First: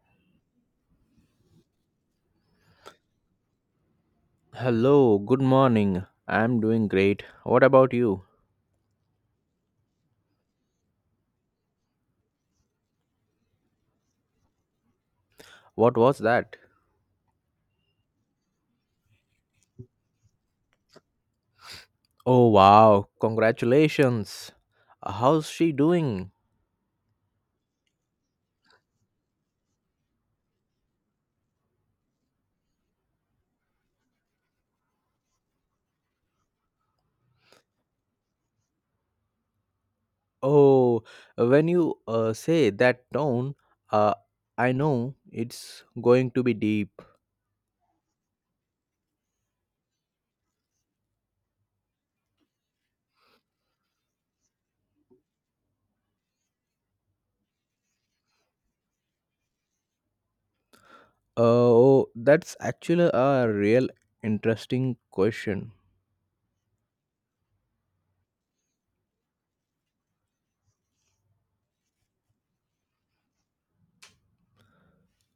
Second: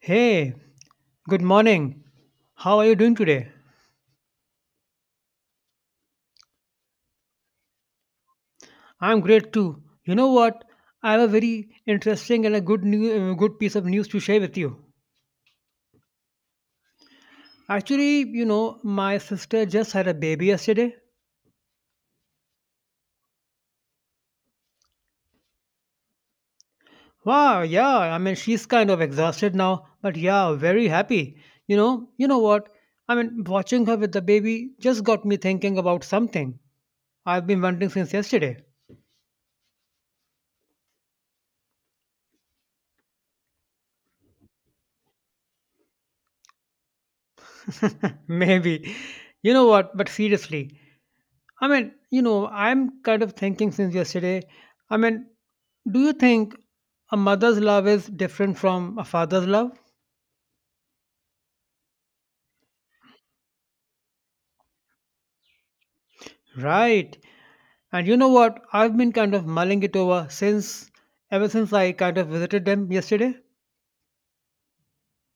Hey, good morning. How are you doing today? Hello, good morning. I'm doing great. What about you? I'm great too. You know what? I have a very interesting and a good piece of news to share with you. What was that? Actually, you know, my sister just had a baby yesterday. Oh, wow. Congratulations. How's she doing? Wow, yeah. I mean, she's kind of exhausted now, but yeah, very happy. You know what? I mean, watching her with the baby just got me thinking about something I've been wondering since yesterday. Oh, when you say that tone, uh, I know it's going to be deep. Maybe. You know what? But seriously, I mean, you know, I'm kind of thinking since yesterday. I mean, do you think a mother's love is different from a father's love? Oh, that's actually a real interesting question. Right. And you know what? I've been kind of mulling it over since Ever since I kind of visited them yesterday.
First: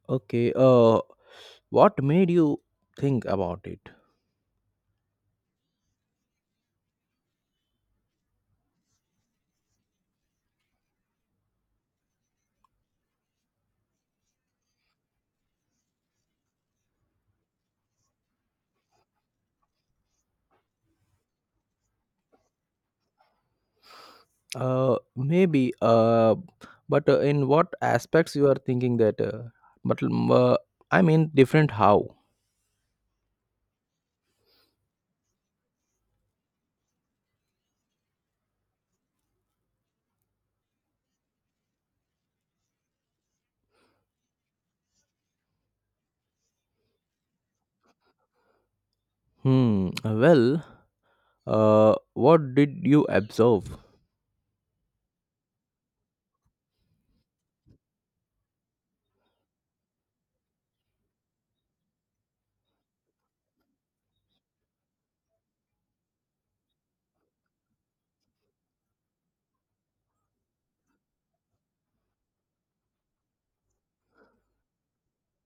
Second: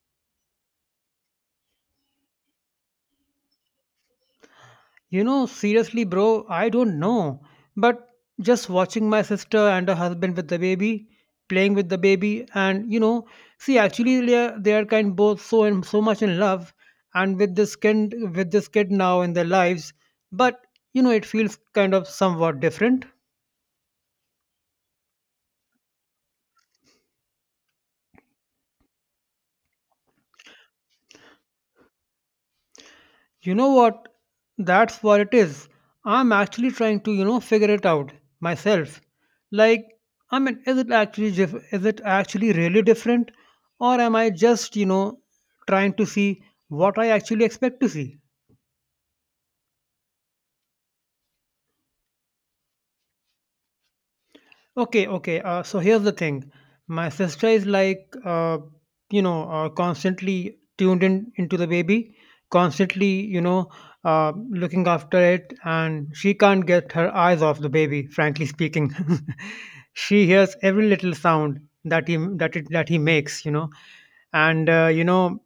Okay, what made you think about it? You know, seriously, bro, I don't know. But just watching my sister and her husband with the baby, playing with the baby, and you know, see, actually, they are kind both so and so much in love, and with this kid now in their lives. But you know, it feels kind of somewhat different. Maybe. But in what aspects you are thinking that? But I mean, different how? You know what? That's what it is. I'm actually trying to, you know, figure it out myself. Like, I mean, is it actually really different, or am I just, you know, trying to see what I actually expect to see? Hmm. Well, what did you observe? Okay, okay. So here's the thing. My sister is like, you know, constantly tuned in into the baby, constantly, you know, looking after it, and she can't get her eyes off the baby. Frankly speaking, she hears every little sound that he makes, you know, and you know,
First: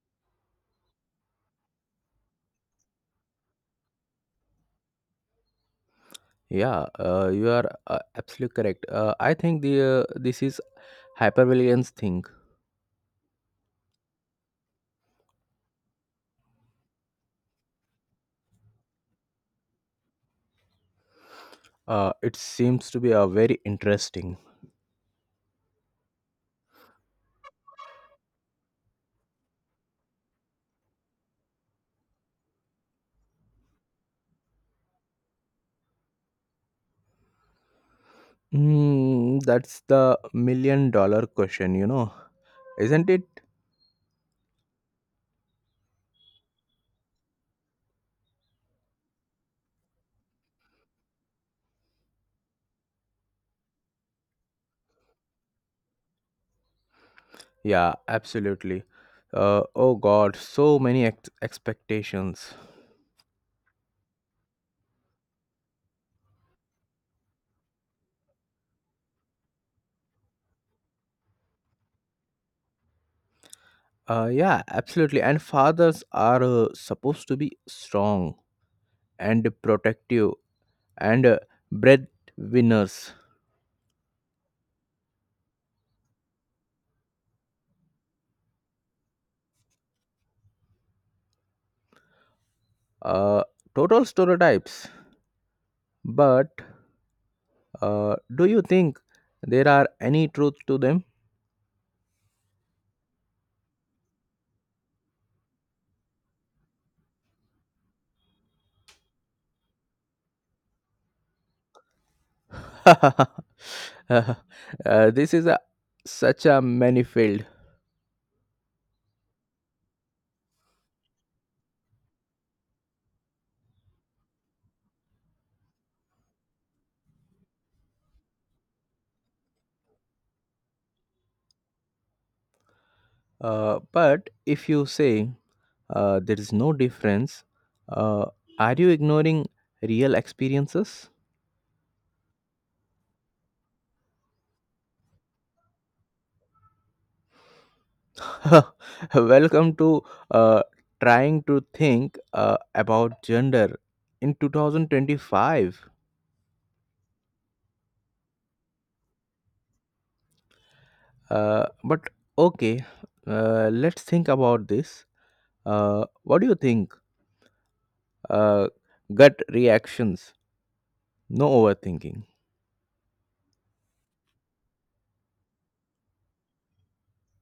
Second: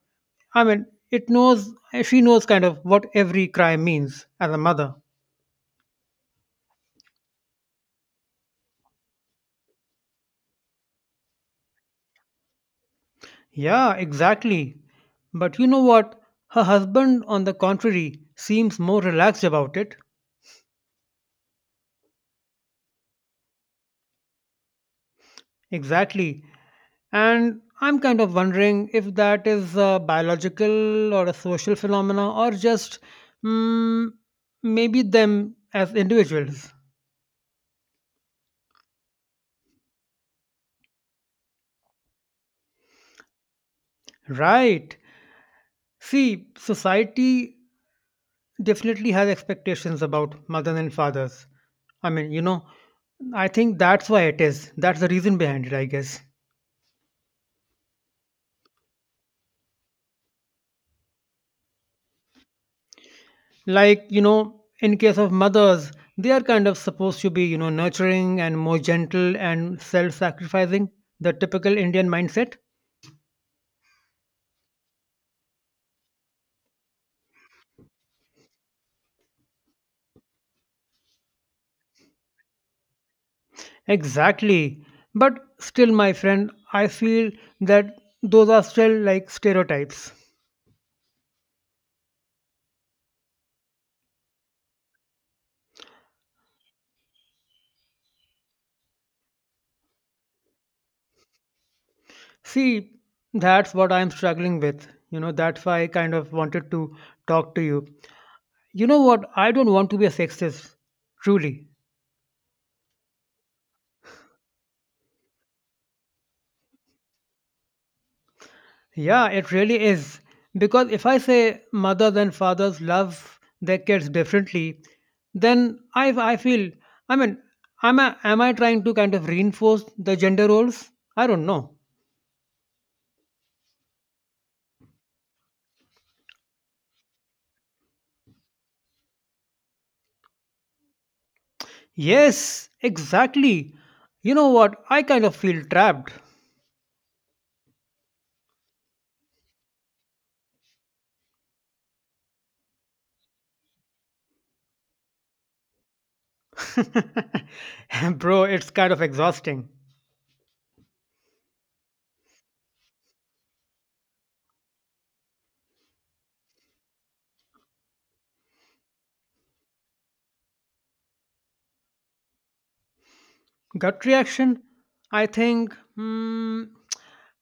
I mean, it knows she knows kind of what every cry means as a mother. Yeah, you are absolutely correct. I think the this is hypervigilance thing. Yeah, exactly. But you know what? Her husband, on the contrary, seems more relaxed about it. It seems to be a very interesting. Exactly. And I'm kind of wondering if that is a biological or a social phenomena or just mm, maybe them as individuals. Hmm. That's the million dollar question. You know, isn't it? Right. See, society definitely has expectations about mothers and fathers. I mean, you know, I think that's why it is. That's the reason behind it, I guess. Yeah, absolutely. Oh God, so many expectations. Like, you know, in case of mothers, they are kind of supposed to be, you know, nurturing and more gentle and self-sacrificing, the typical Indian mindset. Yeah, absolutely. And fathers are supposed to be strong and protective and breadwinners. Exactly, but still, my friend, I feel that those are still like stereotypes. Uh, Total stereotypes. But do you think there are any truth to them? See, that's what I'm struggling with, you know. That's why I kind of wanted to talk to you. You know what? I don't want to be a sexist, truly. This is such a manifold. Yeah, it really is. Because if I say mothers and fathers love their kids differently, then I feel, I mean, am I trying to kind of reinforce the gender roles? I don't know. But if you say there is no difference, uh, are you ignoring real experiences? Yes, exactly. You know what? I kind of feel trapped. Welcome to uh, trying to think about gender in 2025. Bro, it's kind of exhausting. But okay, let's think about this. What do you think? Uh, Gut reactions, no overthinking. Gut reaction, I think, hmm,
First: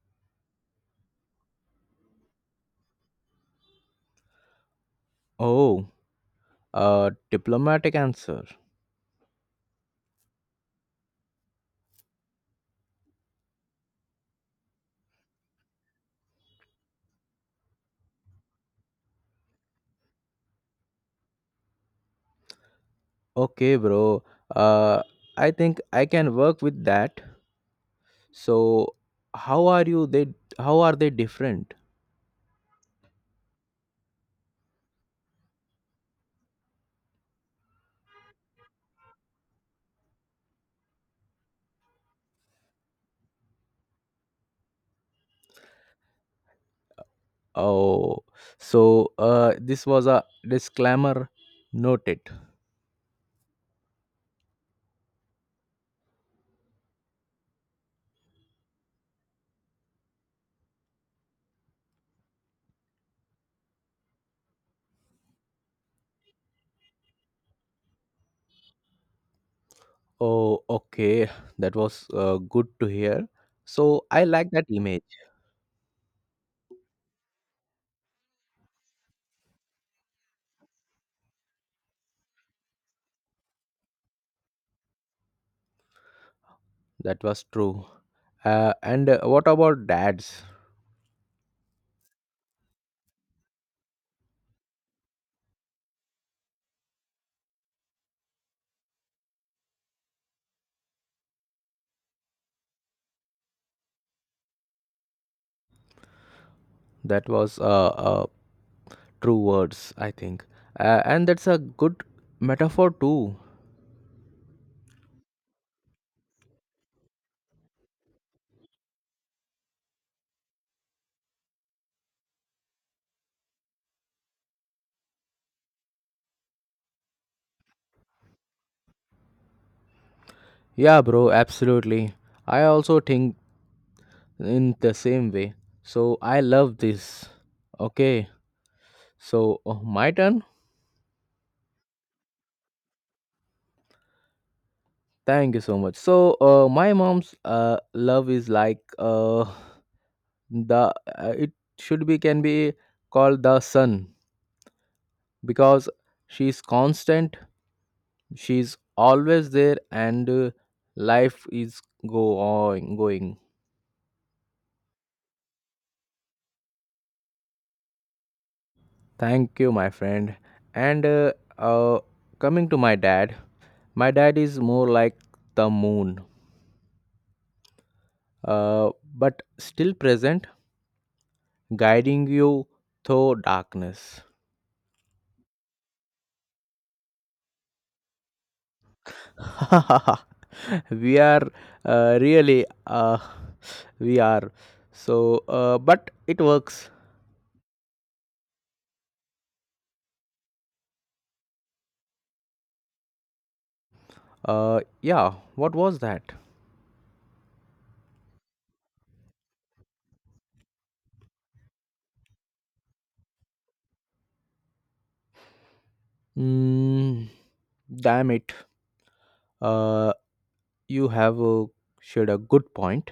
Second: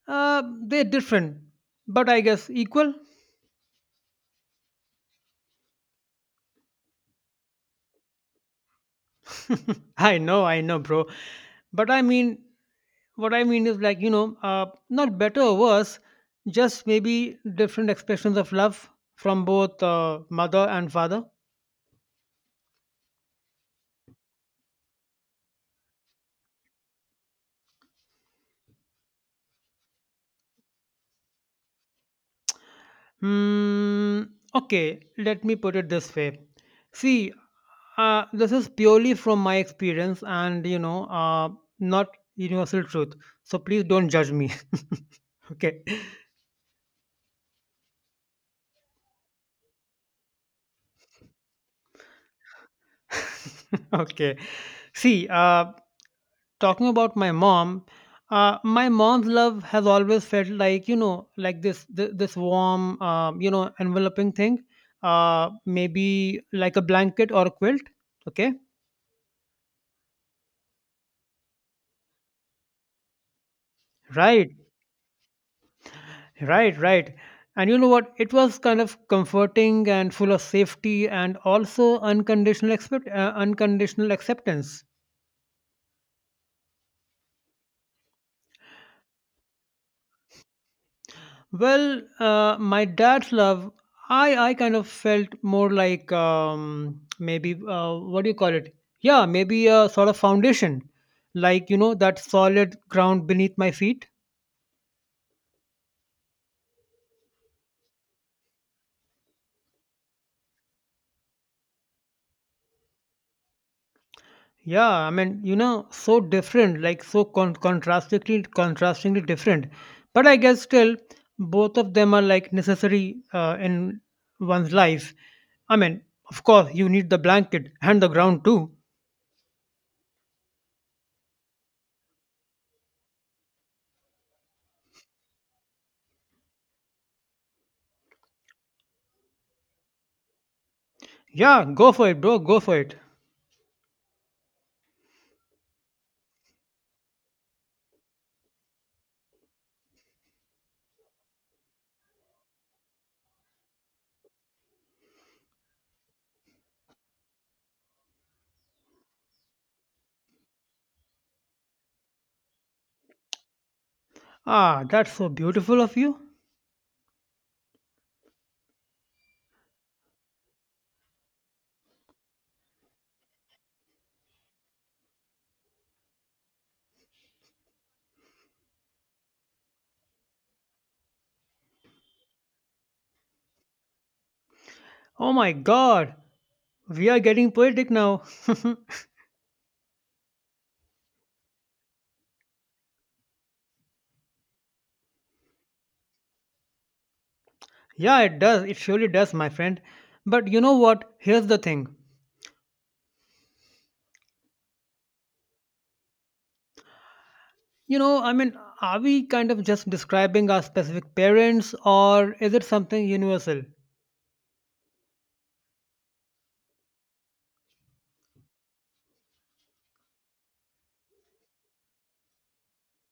they're different, but I guess equal. Oh, a diplomatic answer. I know, bro. But I mean, what I mean is like, you know, not better or worse, just maybe different expressions of love from both mother and father. Okay, bro. Uh, I think I can work with that. So, how are you? They how are they different? Hmm, okay, let me put it this way. See, this is purely from my experience and, you know, not universal truth. So please don't judge me. Okay. Oh, so this was a disclaimer noted. Okay. See, talking about my mom, my mom's love has always felt like, you know, like this warm, you know, enveloping thing, uh, maybe like a blanket or a quilt, okay? Oh, okay, that was good to hear. So I like right that image. right right And you know what? It was kind of comforting and full of safety and also unconditional acceptance. That was true. And what about dads? Well, my dad's love, I kind of felt more like, maybe, what do you call it? Yeah, maybe a sort of foundation, like, you know, that solid ground beneath my feet. That was true words, I think. And that's a good metaphor too. Yeah, I mean, you know, so different, like so contrastingly different, but I guess still both of them are like necessary in one's life. I mean, of course you need the blanket and the ground too. Yeah, bro, absolutely. I also think in the same way. So I love this. Okay, so my turn. Yeah, go for it, bro. Go for it. Thank you so much. So my mom's love is like the it should be can be called the sun because she's constant. She's always there, and life is go on going. Ah, that's so beautiful of you. Thank you, my friend. And coming to my dad. My dad is more like the moon, uh, but still present, guiding you through darkness. Oh my god, we are getting poetic now. We are really, we are. So, but it works. Yeah, it does. It surely does, my friend. But you know what? Here's the thing. Yeah, what was that? You know, I mean, are we kind of just describing our specific parents or is it something universal? Mm, damn it. Uh, you have shared a good point.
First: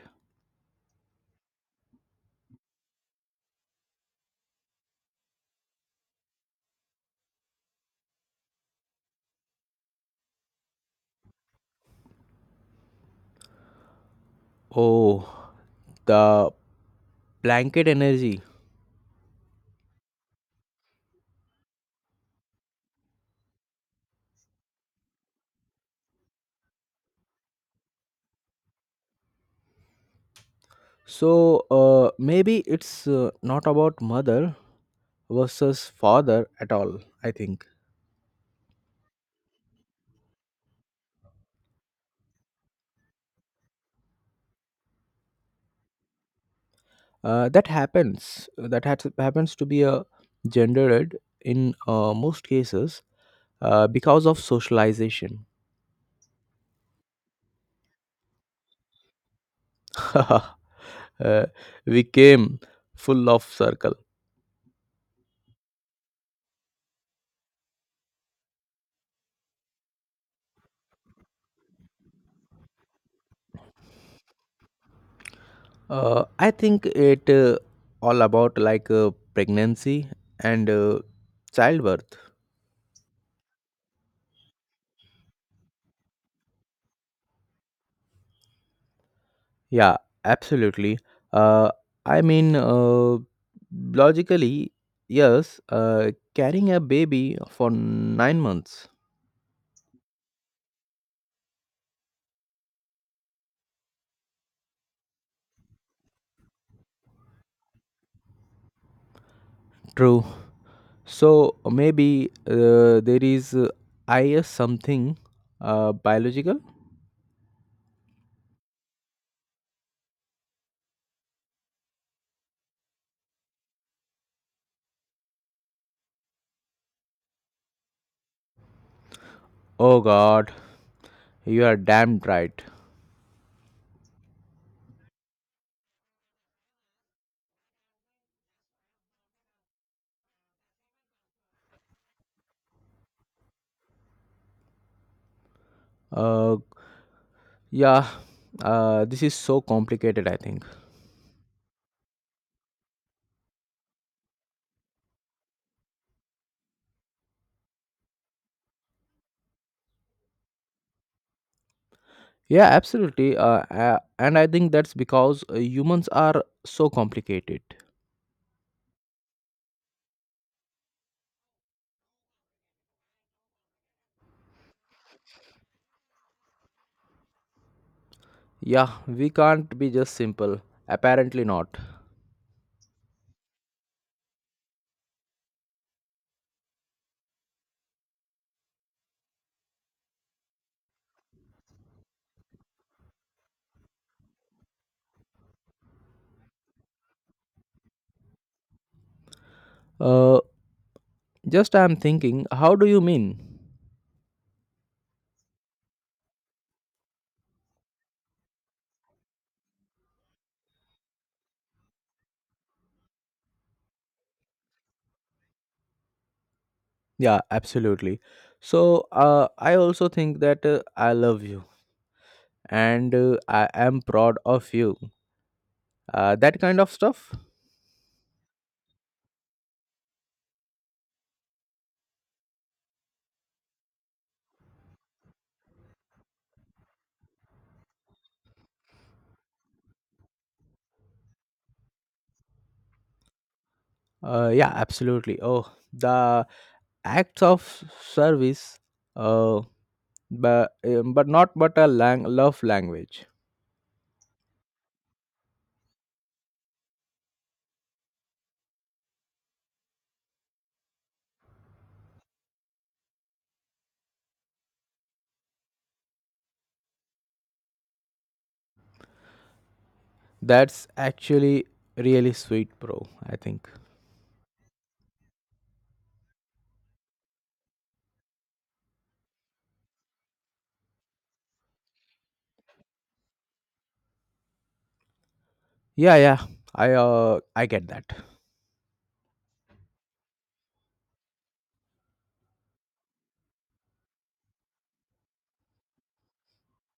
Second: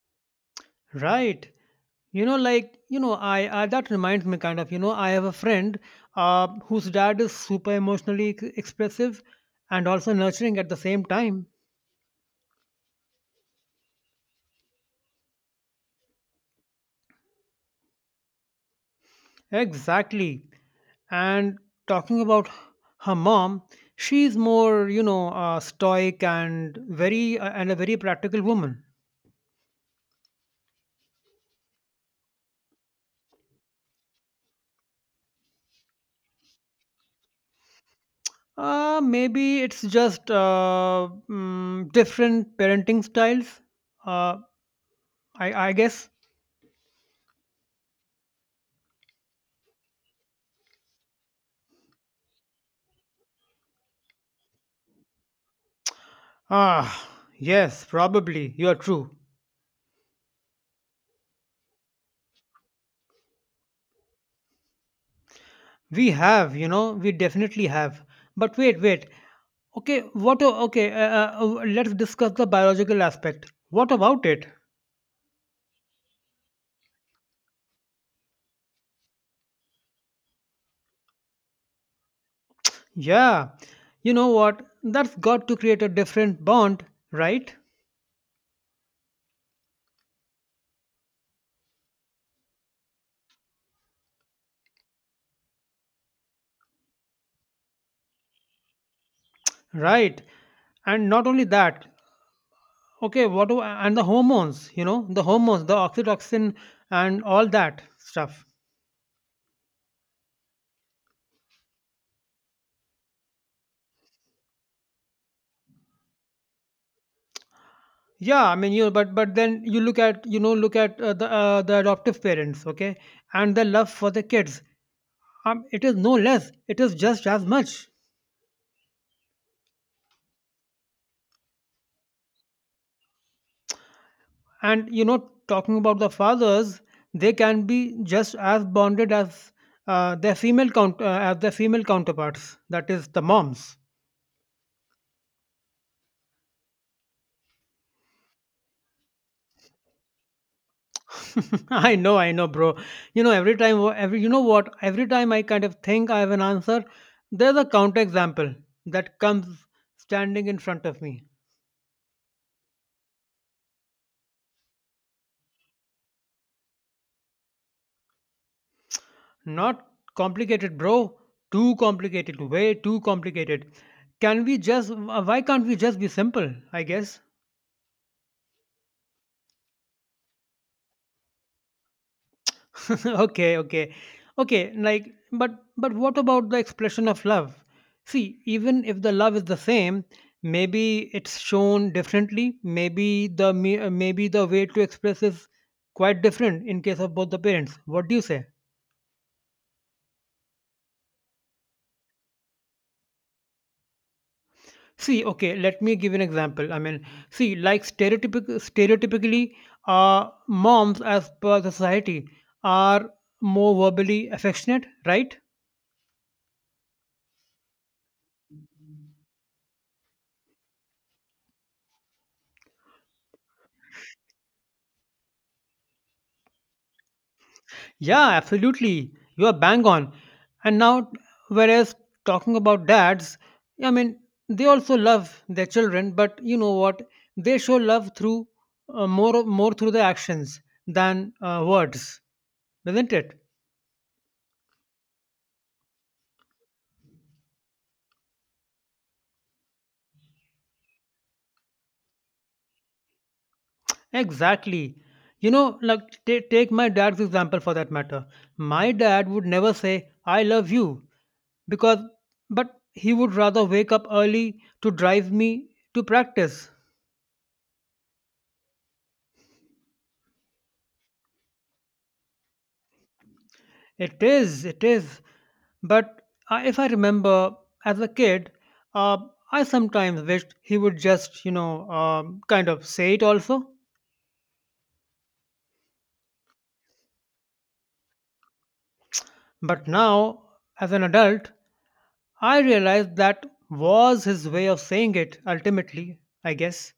Right. You know, like, you know, I that reminds me kind of, you know, I have a friend whose dad is super expressive and also nurturing at the same time. Oh, the blanket energy. Exactly. And talking about her mom, she's more, you know, stoic and very and a very practical woman. So, maybe it's not about mother versus father at all, I think. Maybe it's just different parenting styles. Uh, I guess. That happens to be a gendered in most cases, because of socialization. Ah, yes, probably. You're true. Uh, we came full of circle. We have, you know, we definitely have. But wait, wait. Okay, what? Okay, let's discuss the biological aspect. What about it? I think it all about like pregnancy and childbirth. Yeah, you know what? That's got to create a different bond, right? Yeah, absolutely. Uh, I mean, logically, yes, carrying a baby for 9 months. Right. And not only that, okay, and the hormones, you know, the hormones, the oxytocin and all that stuff. True. So maybe there is something biological. Yeah, I mean, you but then you look at, you know, look at the adoptive parents, okay, and the love for the kids. It is no less. It is just as much. Oh God, you are damned right. And you know, talking about the fathers, they can be just as bonded as their female count as their female counterparts, that is, the moms. Uh, yeah, this is so complicated, I think. I know, I know, bro. You know, every time every you know what, every time I kind of think I have an answer, there's a counter example that comes standing in front of me. Yeah, absolutely. And I think that's because humans are so complicated. Not complicated, bro. Too complicated, way too complicated. Can we just, why can't we just be simple, I guess? Yeah, we can't be just simple. Apparently not. Okay, okay, okay. Like, but what about the expression of love? See, even if the love is the same, maybe it's shown differently. Maybe maybe the way to express is quite different in case of both the parents. What do you say? Uh, just I'm thinking, how do you mean? See, okay, let me give an example. I mean, see, like stereotypically, moms, as per the society, are more verbally affectionate, right? Yeah, absolutely. So, I also think that I love you and I am proud of you. That kind of stuff. Yeah, absolutely. You are bang on. And now, whereas talking about dads, I mean, they also love their children, but you know what? They show love through more through the actions than words, isn't it? Yeah, absolutely. Oh, the acts of service. Uh, but not but a love language. Exactly. You know, like ta take my dad's example for that matter. My dad would never say "I love you" because, but he would rather wake up early to drive me to practice. That's actually really sweet, bro. I think. It is, it is. But if I remember as a kid, uh, I sometimes wished he would just, you know, kind of say it also. Yeah, yeah. I get that. But now, as an adult, I realized that was his way of saying it ultimately, I guess.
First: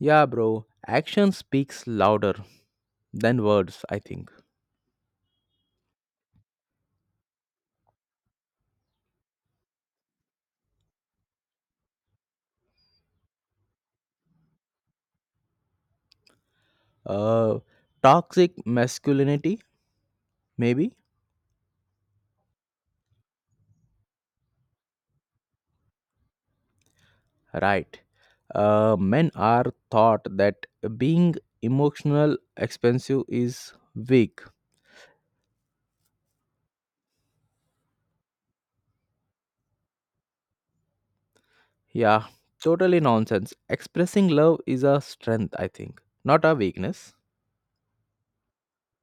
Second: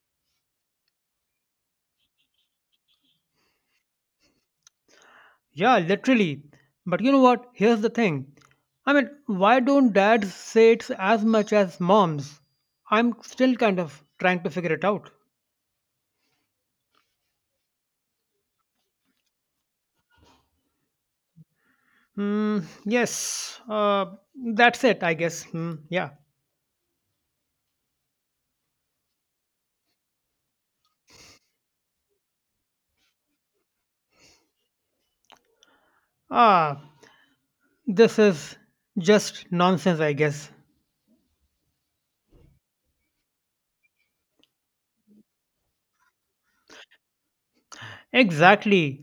Yeah, bro. Action speaks louder than words, I think. Yeah, literally. But you know what? Here's the thing. I mean, why don't dads say it as much as moms? I'm still kind of trying to figure it out. Uh, Toxic masculinity, maybe? Mm, yes, that's it, I guess. Hmm, yeah. Right. Men are taught that being emotional expensive is weak. Ah, this is just nonsense, I guess. Yeah, totally nonsense. Expressing love is a strength, I think, not a weakness. Exactly.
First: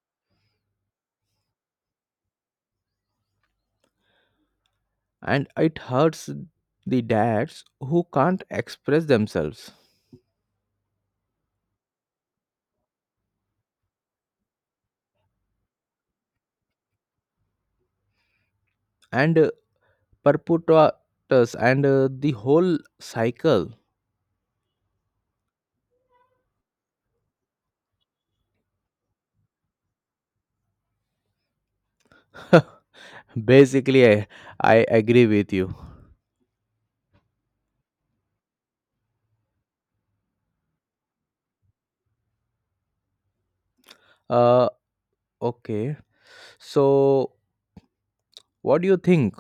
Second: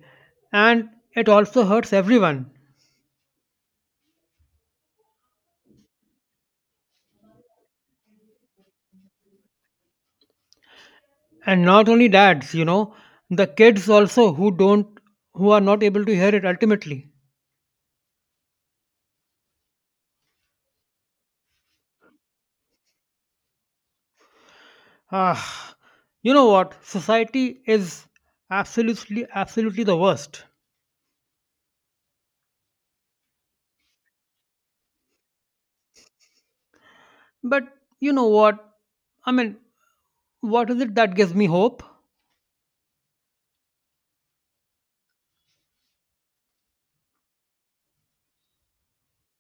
And it also hurts everyone. And it hurts the dads who can't express themselves. And not only dads, you know, the kids also who are not able to hear it ultimately. And perpetuates and the whole cycle. Ah, you know what? Society is absolutely, absolutely the worst. Basically, I agree with you. But you know what? I mean, what is it that gives me hope? Uh, okay. So, what do you think?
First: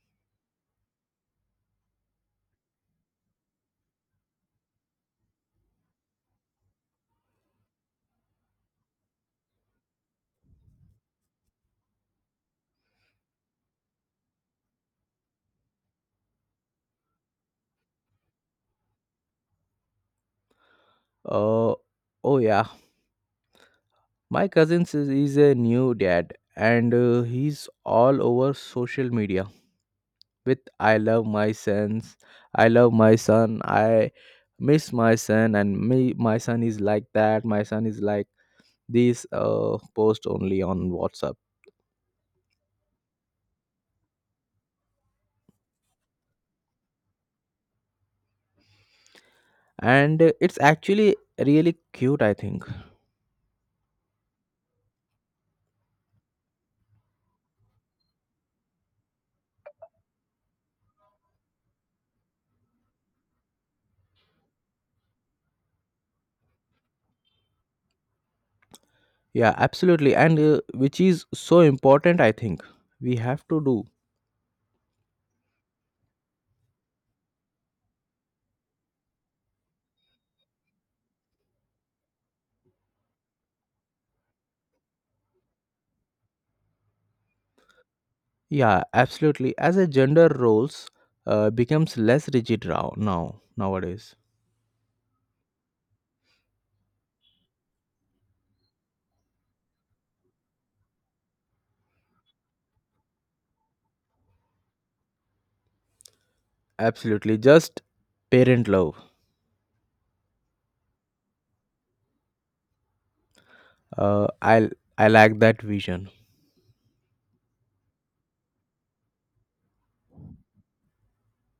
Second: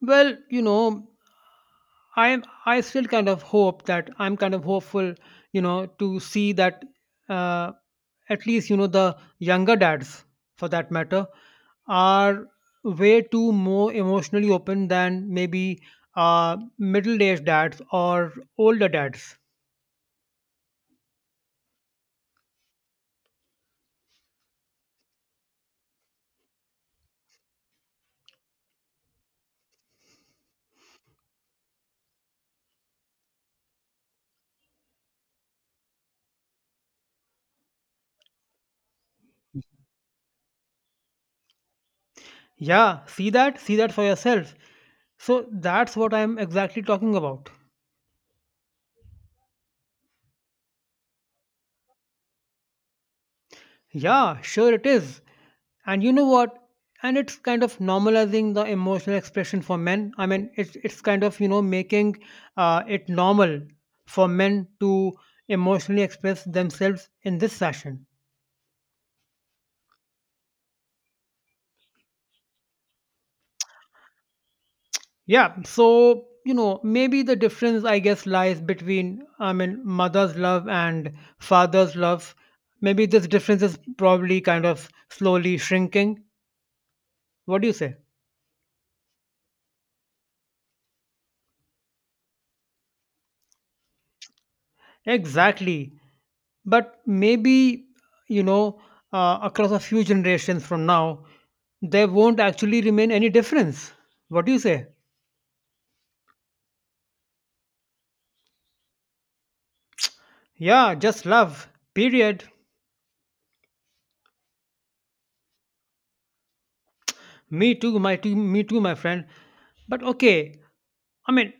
Well, you know, I still kind of hope that I'm kind of hopeful, you know, to see that uh, at least, you know, the younger dads, for that matter, are way too more emotionally open than maybe middle-aged dads or older dads. Uh, oh yeah, my cousin is a new dad, and he's all over social media with "I love my sons," "I love my son," "I miss my son," and me, my son is like that. My son is like this. Post only on WhatsApp, Yeah, see that for yourself. So that's what I'm exactly talking about. and it's actually really cute, I think. Yeah, sure it is. And you know what? And it's kind of normalizing the emotional expression for men. I mean, it's kind of, you know, making it normal for men to emotionally express themselves in this fashion. Yeah, absolutely. And which is so important, I think we have to do. Yeah. So you know, maybe the difference, I guess, lies between, I mean, mother's love and father's love. Maybe this difference is probably kind of slowly shrinking. What do you say? Yeah, absolutely. As a gender roles becomes less rigid nowadays. Exactly. But maybe you know across a few generations from now there won't actually remain any difference. What do you say? Absolutely, just parent love. Yeah, just love, period. Uh, I I like that vision. Me too, my too me too, my friend. But okay, I mean,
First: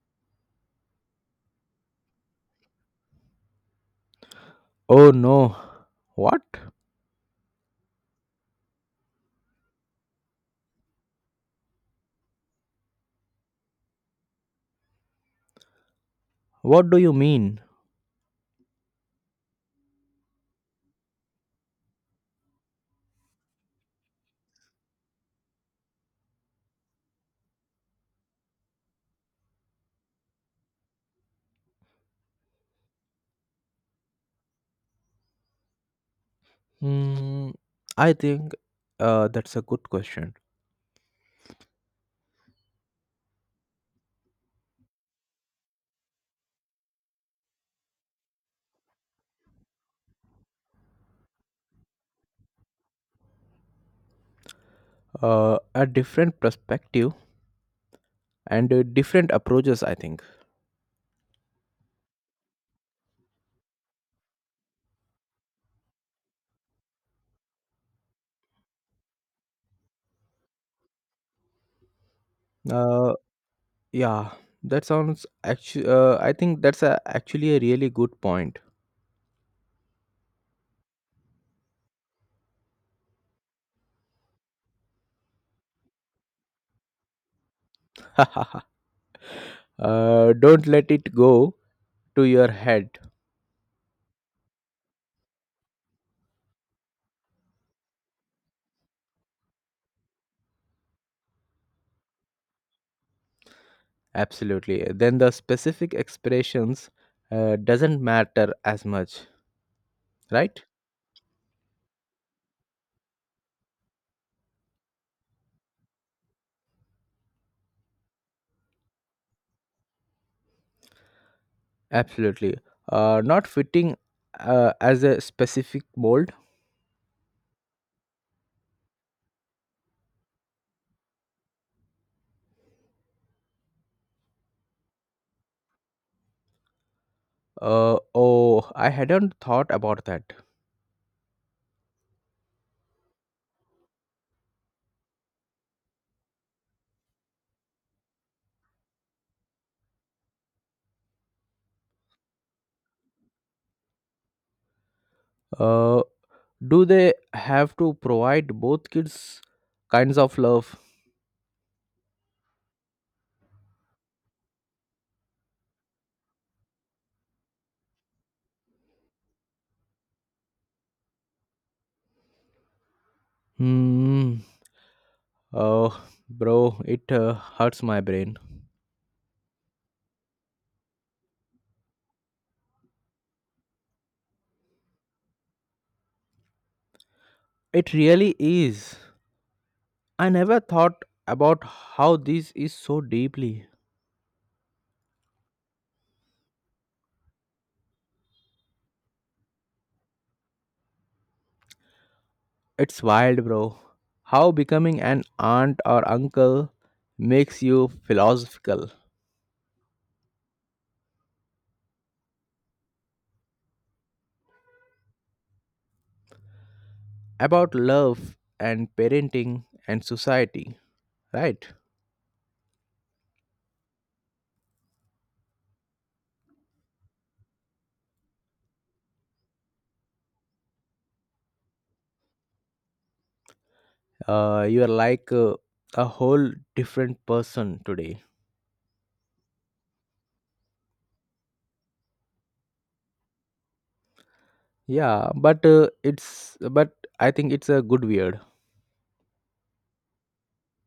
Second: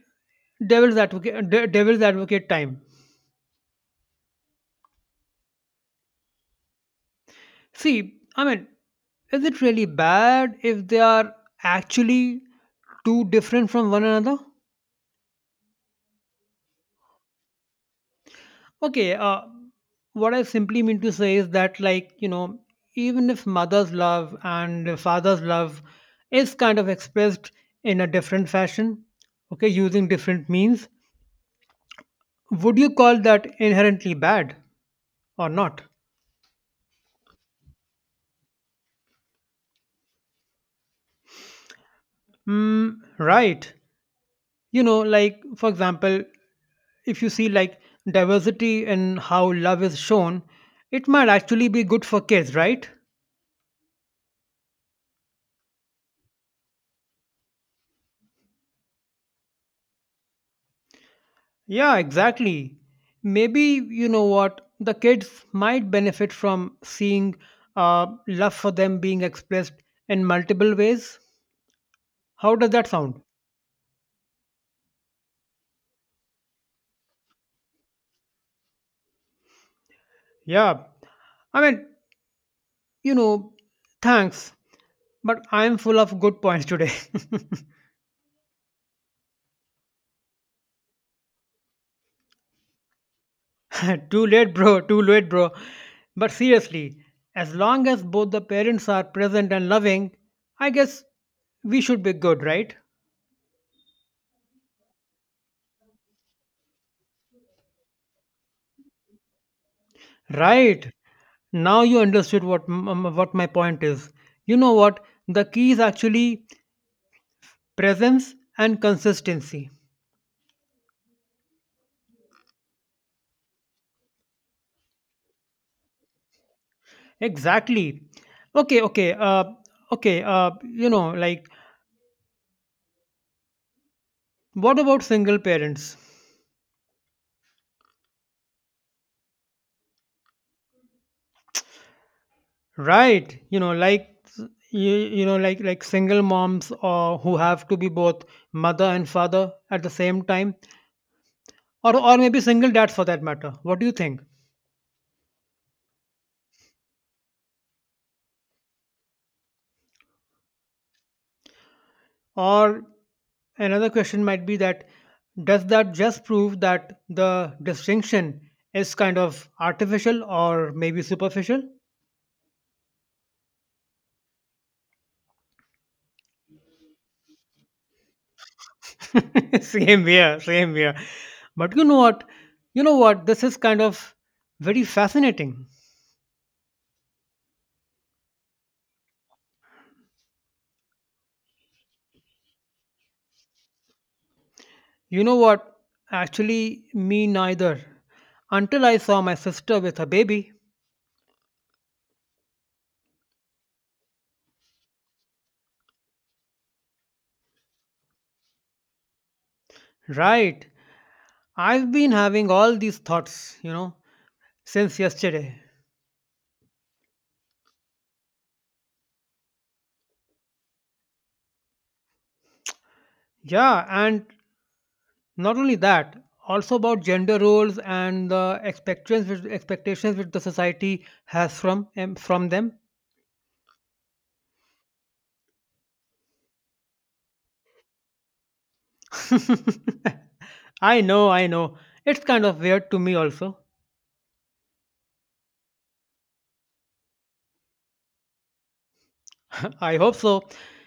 devil's advocate, devil's advocate time. Oh no, what? See, I mean, is it really bad if they are actually too different from one another? What do you mean? Okay, what I simply mean to say is that, even if mother's love and father's love is kind of expressed in a different fashion, okay, using different means, would you call that inherently bad or not? Hmm, I think that's a good question. Mm, right. You know, like, for example, if you see like diversity in how love is shown, it might actually be good for kids, right? A different perspective and different approaches, I think. Yeah, exactly. Maybe, you know what, the kids might benefit from seeing love for them being expressed in multiple ways. How does that Uh, sound? Yeah, that sounds actually. I think actually a really good point. Yeah. I mean, you know, thanks, but I'm full of good points today. uh, don't let it go to your head. Too late, bro. Too late, bro. But seriously, as long as both the parents are present and loving, I guess we should be good, right? Absolutely. Then the specific expressions doesn't matter as much, right? Right. Now you understood what my point is. You know what? The key is actually presence and consistency. Absolutely. Not fitting as a specific mold. Exactly. Okay, okay. Okay, you know, like, what about single parents? Oh, I hadn't thought about that. Right. You, you know, like single moms, or who have to be both mother and father at the same time, or maybe single dads for that matter. What do you think? Uh, do they have to provide both kids kinds of love? Or another question might be that, does that just prove that the distinction is kind of artificial or maybe superficial? Hmm. Oh, bro, it hurts my brain. Same here, same here. But you know what? You know what? This is kind of very fascinating. It really is. I never thought about how this is so deeply. You know what? Actually, me neither. Until I saw my sister with her baby. It's wild, bro. How becoming an aunt or uncle makes you philosophical Right. I've been having all these thoughts, since yesterday. about love and parenting and society, right? Yeah, and not only that, also about gender roles and the expectations which the society has from them. You are like a whole different person today. I know, I know. It's kind of weird to me also. Yeah, but I think it's a good weird. I hope so.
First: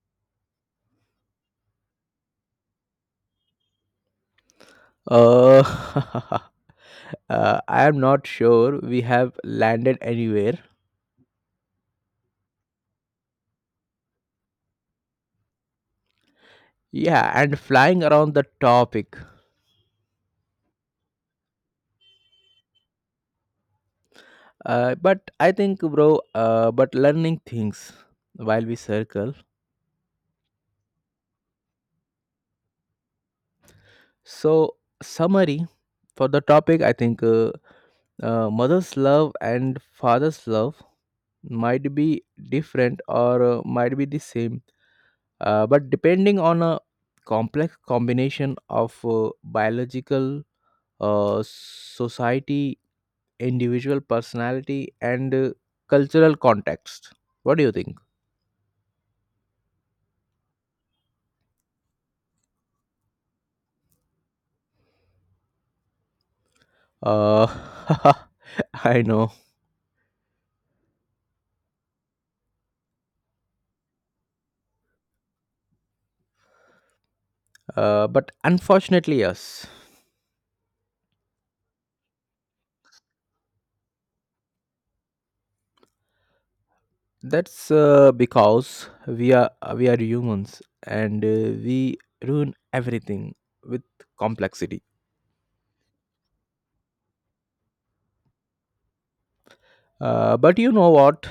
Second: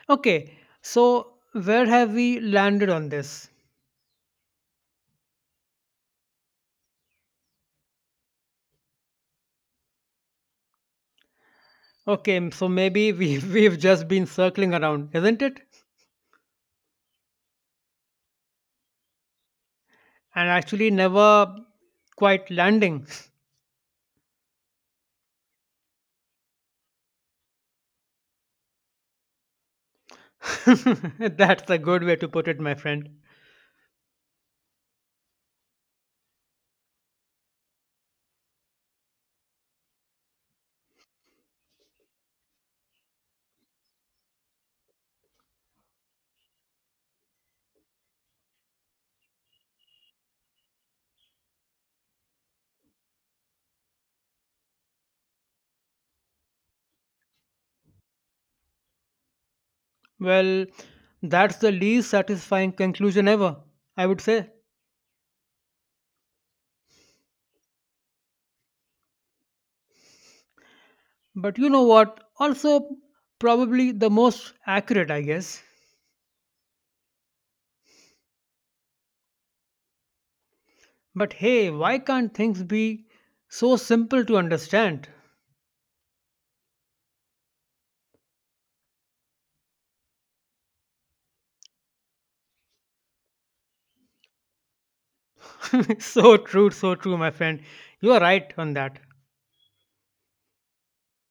Okay, so where have we landed on this? Uh, I am not sure we have landed anywhere. Okay, so maybe we we've just been circling around, isn't it? Yeah, and flying around the topic. And actually never quite landing. But I think, bro, but learning things while we circle. That's a good way to put it, my friend. So, summary for the topic, I think mother's love and father's love might be different or might be the same, but depending on a complex combination of biological, society, individual personality and cultural context. What do you think? Well, that's the least satisfying conclusion ever, I would say. Uh, I know, But you know what? Also, probably the most accurate, I guess. But unfortunately, yes. But hey, why can't things be so simple to understand? That's because we are humans, and we ruin everything with complexity. So true, so true, my friend. You are right on that. But you know what?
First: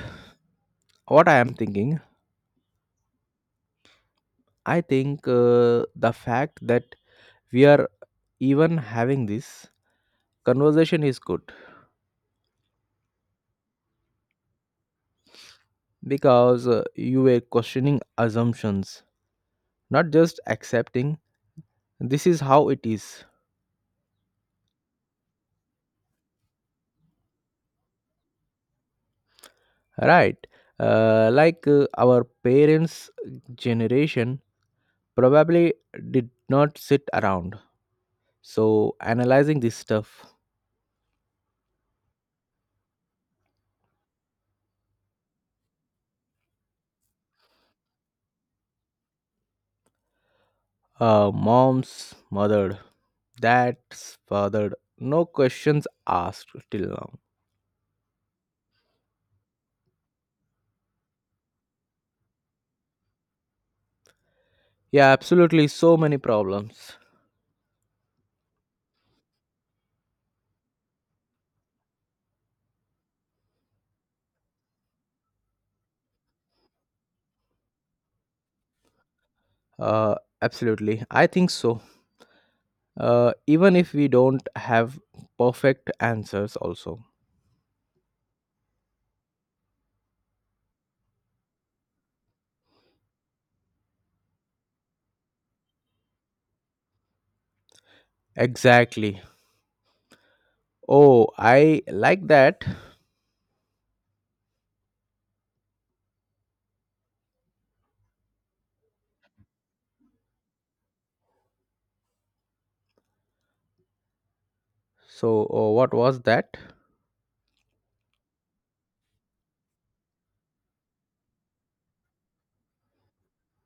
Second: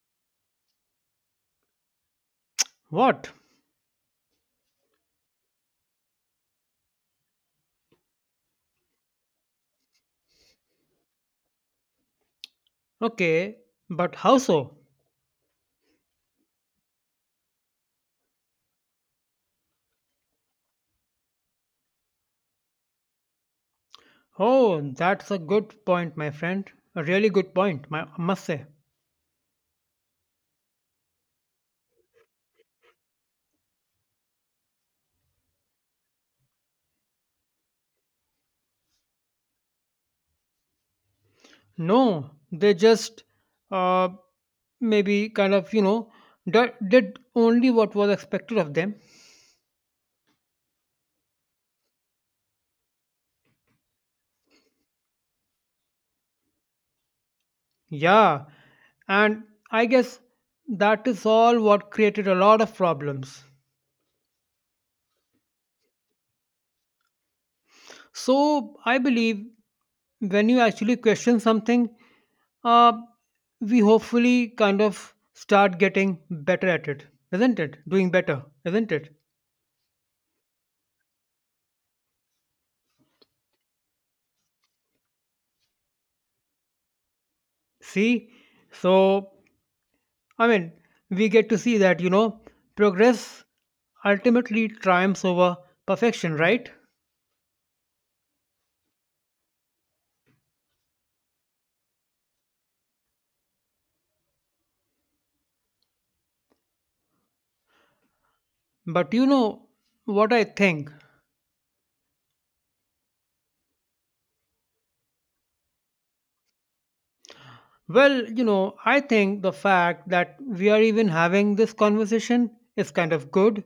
What I am thinking? What? I think the fact that we are even having this conversation is good, Okay, but how so? because you were questioning assumptions, not just accepting this is how it is. Oh, that's a good point, my friend. A really good point, I must say. Right. Like our parents generation probably did not sit around so analyzing this stuff. No, they just uh, maybe kind of, did only what was expected of them. Moms mothered, dad's fathered, no questions asked till now. Yeah, and I guess that is all what created a lot of problems. Yeah, absolutely, so many problems. So I believe when you actually question something, uh, we hopefully kind of start getting better at it, isn't it? Doing better, isn't it? uh, Absolutely, I think so, even if we don't have perfect answers also. See, so I mean, we get to see that, progress ultimately triumphs over perfection, right? Exactly. Oh, I like that. But you know what I think? So, what was that? Well, you know, I think the fact that we are even having this conversation is kind of good.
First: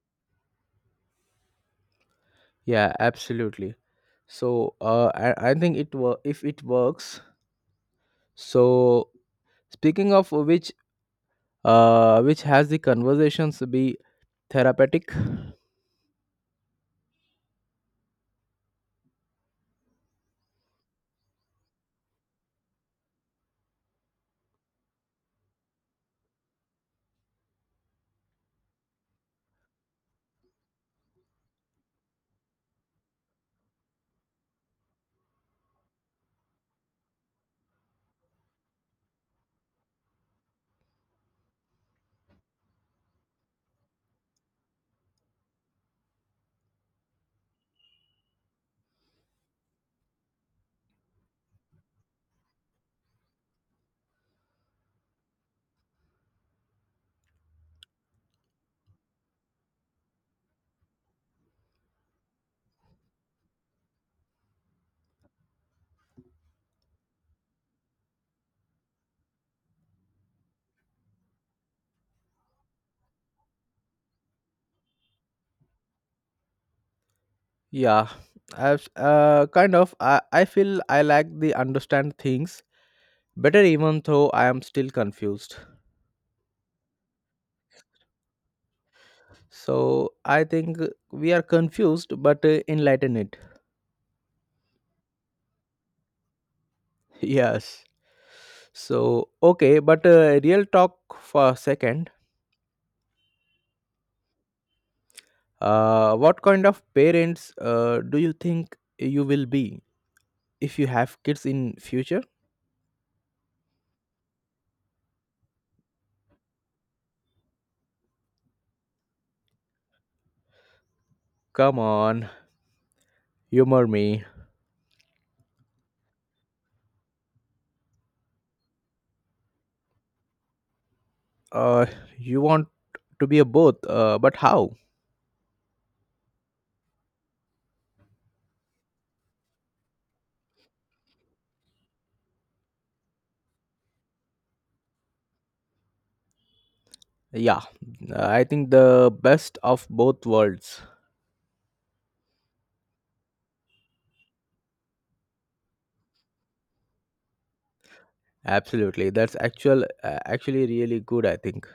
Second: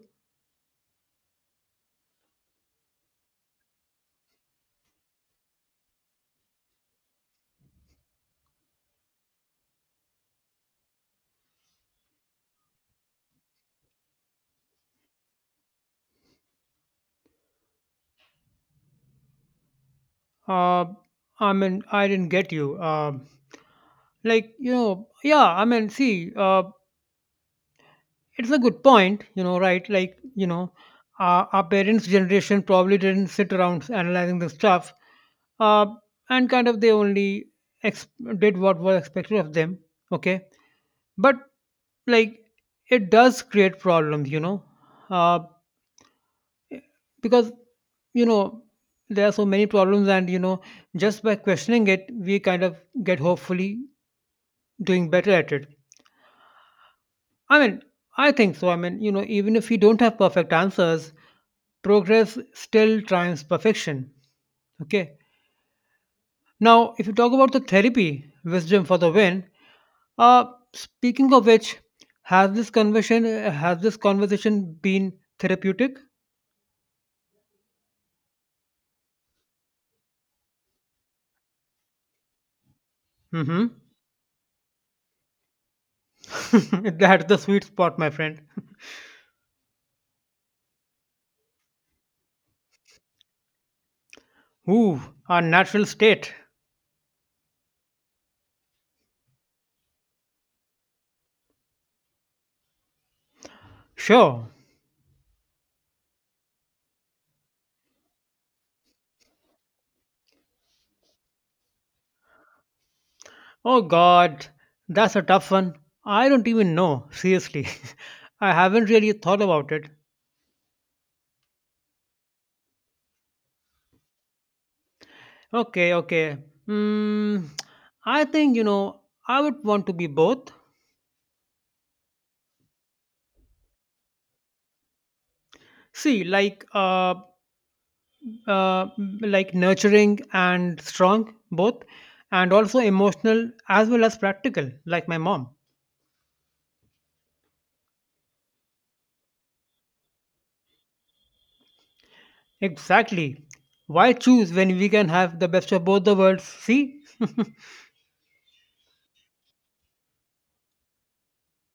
Yeah, absolutely. So, I think if it works. So, speaking of which has the conversations be therapeutic? Uh, I mean, I didn't get you. Like, yeah, I mean, see, it's a good point, right, our parents generation probably didn't sit around analyzing the stuff, uh, and kind of they only ex- did what was expected of them. Okay, but like, it does create problems, uh, because, you know there are so many problems, and just by questioning it we kind of get, hopefully, doing better at it. I mean, I think so. I mean, even if we don't have perfect answers, progress still triumphs perfection. Okay. Now, if you talk about the therapy, wisdom for the win. Uh, speaking of which, has this conversation been therapeutic? Yeah, I've, kind of. I feel I like the understand things better, Mm-hmm. even though I am still confused. That's the sweet spot, my friend. So, I think we are confused, but enlightened. Ooh, our natural state. Yes. So, okay, but real talk for a second. Sure. What kind of parents do you think you will be if you have kids in future? Oh God, that's a tough one. I don't even know. Seriously, I haven't really thought about it. Come on, humor me. Okay, okay. Mm, I think I would want to be both. Uh, you want to be a both, but how? See, uh, like nurturing and strong both, and also emotional as well as practical, like my mom. Yeah, I think the best of both worlds. Exactly. Why choose when we can have the best of both the worlds? See, Absolutely, that's actually really good, I think.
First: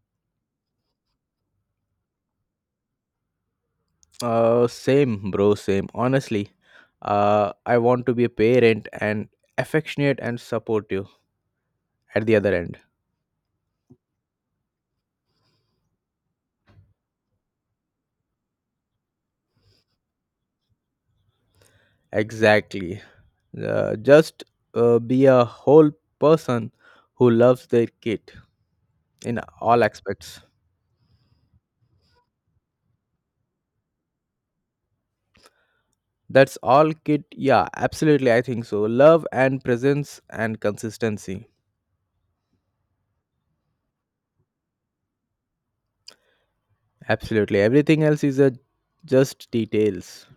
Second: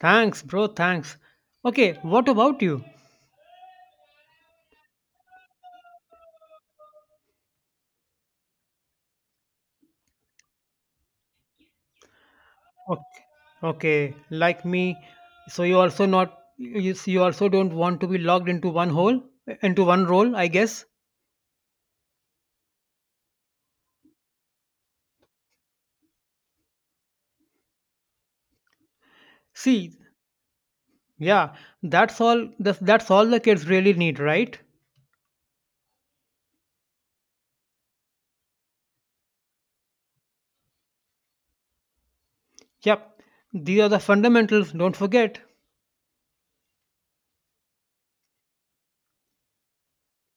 thanks, bro. Thanks. Okay, what about you? Same, bro, same. Honestly, I want to be a parent and affectionate and supportive at the other end. Okay, okay, like me. So you also, not you s- you also don't want to be locked into one hole into one role, I guess. Exactly. Just be a whole person who loves their kid in all See, aspects. yeah, that's all. That's all the kids really need, right? That's all, kid. Yeah, absolutely. I think so. Love and presence and consistency. Yep, these are the fundamentals. Don't forget. Absolutely. Everything else is a just details.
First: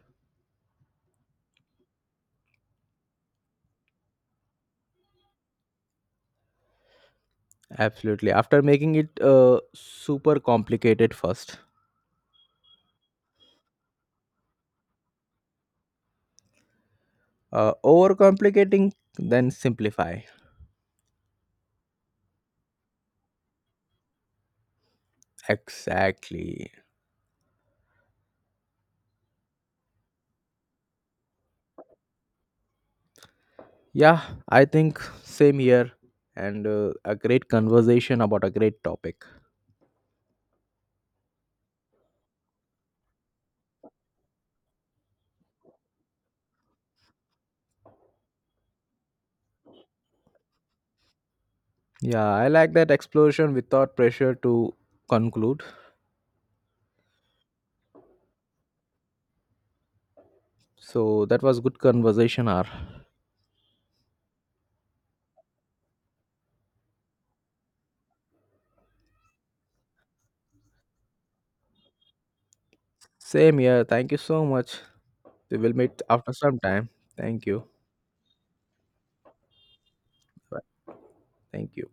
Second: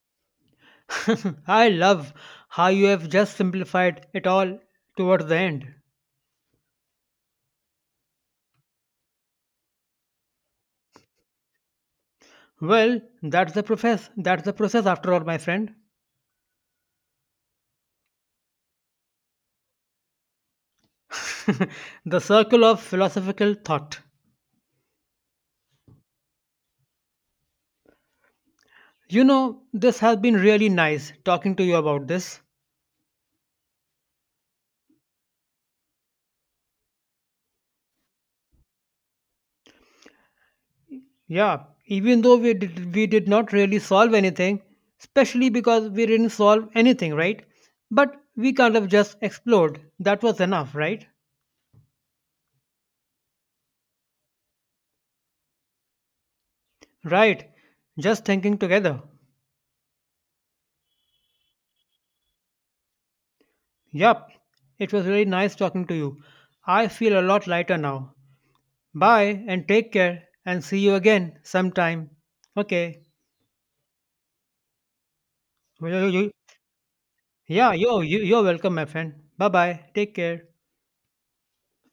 I love how you have just simplified it all towards the end. Absolutely. After making it super complicated first. Well, that's the process. That's the process, after all, my friend. Overcomplicating, then simplify. The circle of philosophical thought. Exactly. You know, this has been really nice talking to you about this. Yeah, I think same here. And a great conversation about a great topic. Yeah, even though we did not really solve anything, especially because we didn't solve anything, right? But we kind of just explored. That was enough, right? Yeah, I like that explosion without pressure to conclude. Right. Just thinking together. So that was good conversation hour. Yup. It was really nice talking to you. I feel a lot lighter now. Bye and take care and see you again sometime. Okay. Same here, thank you so much. We will meet Well, you- after some time. Thank you. Yeah, you're welcome, my friend. Bye bye. Take care. Bye. Thank you.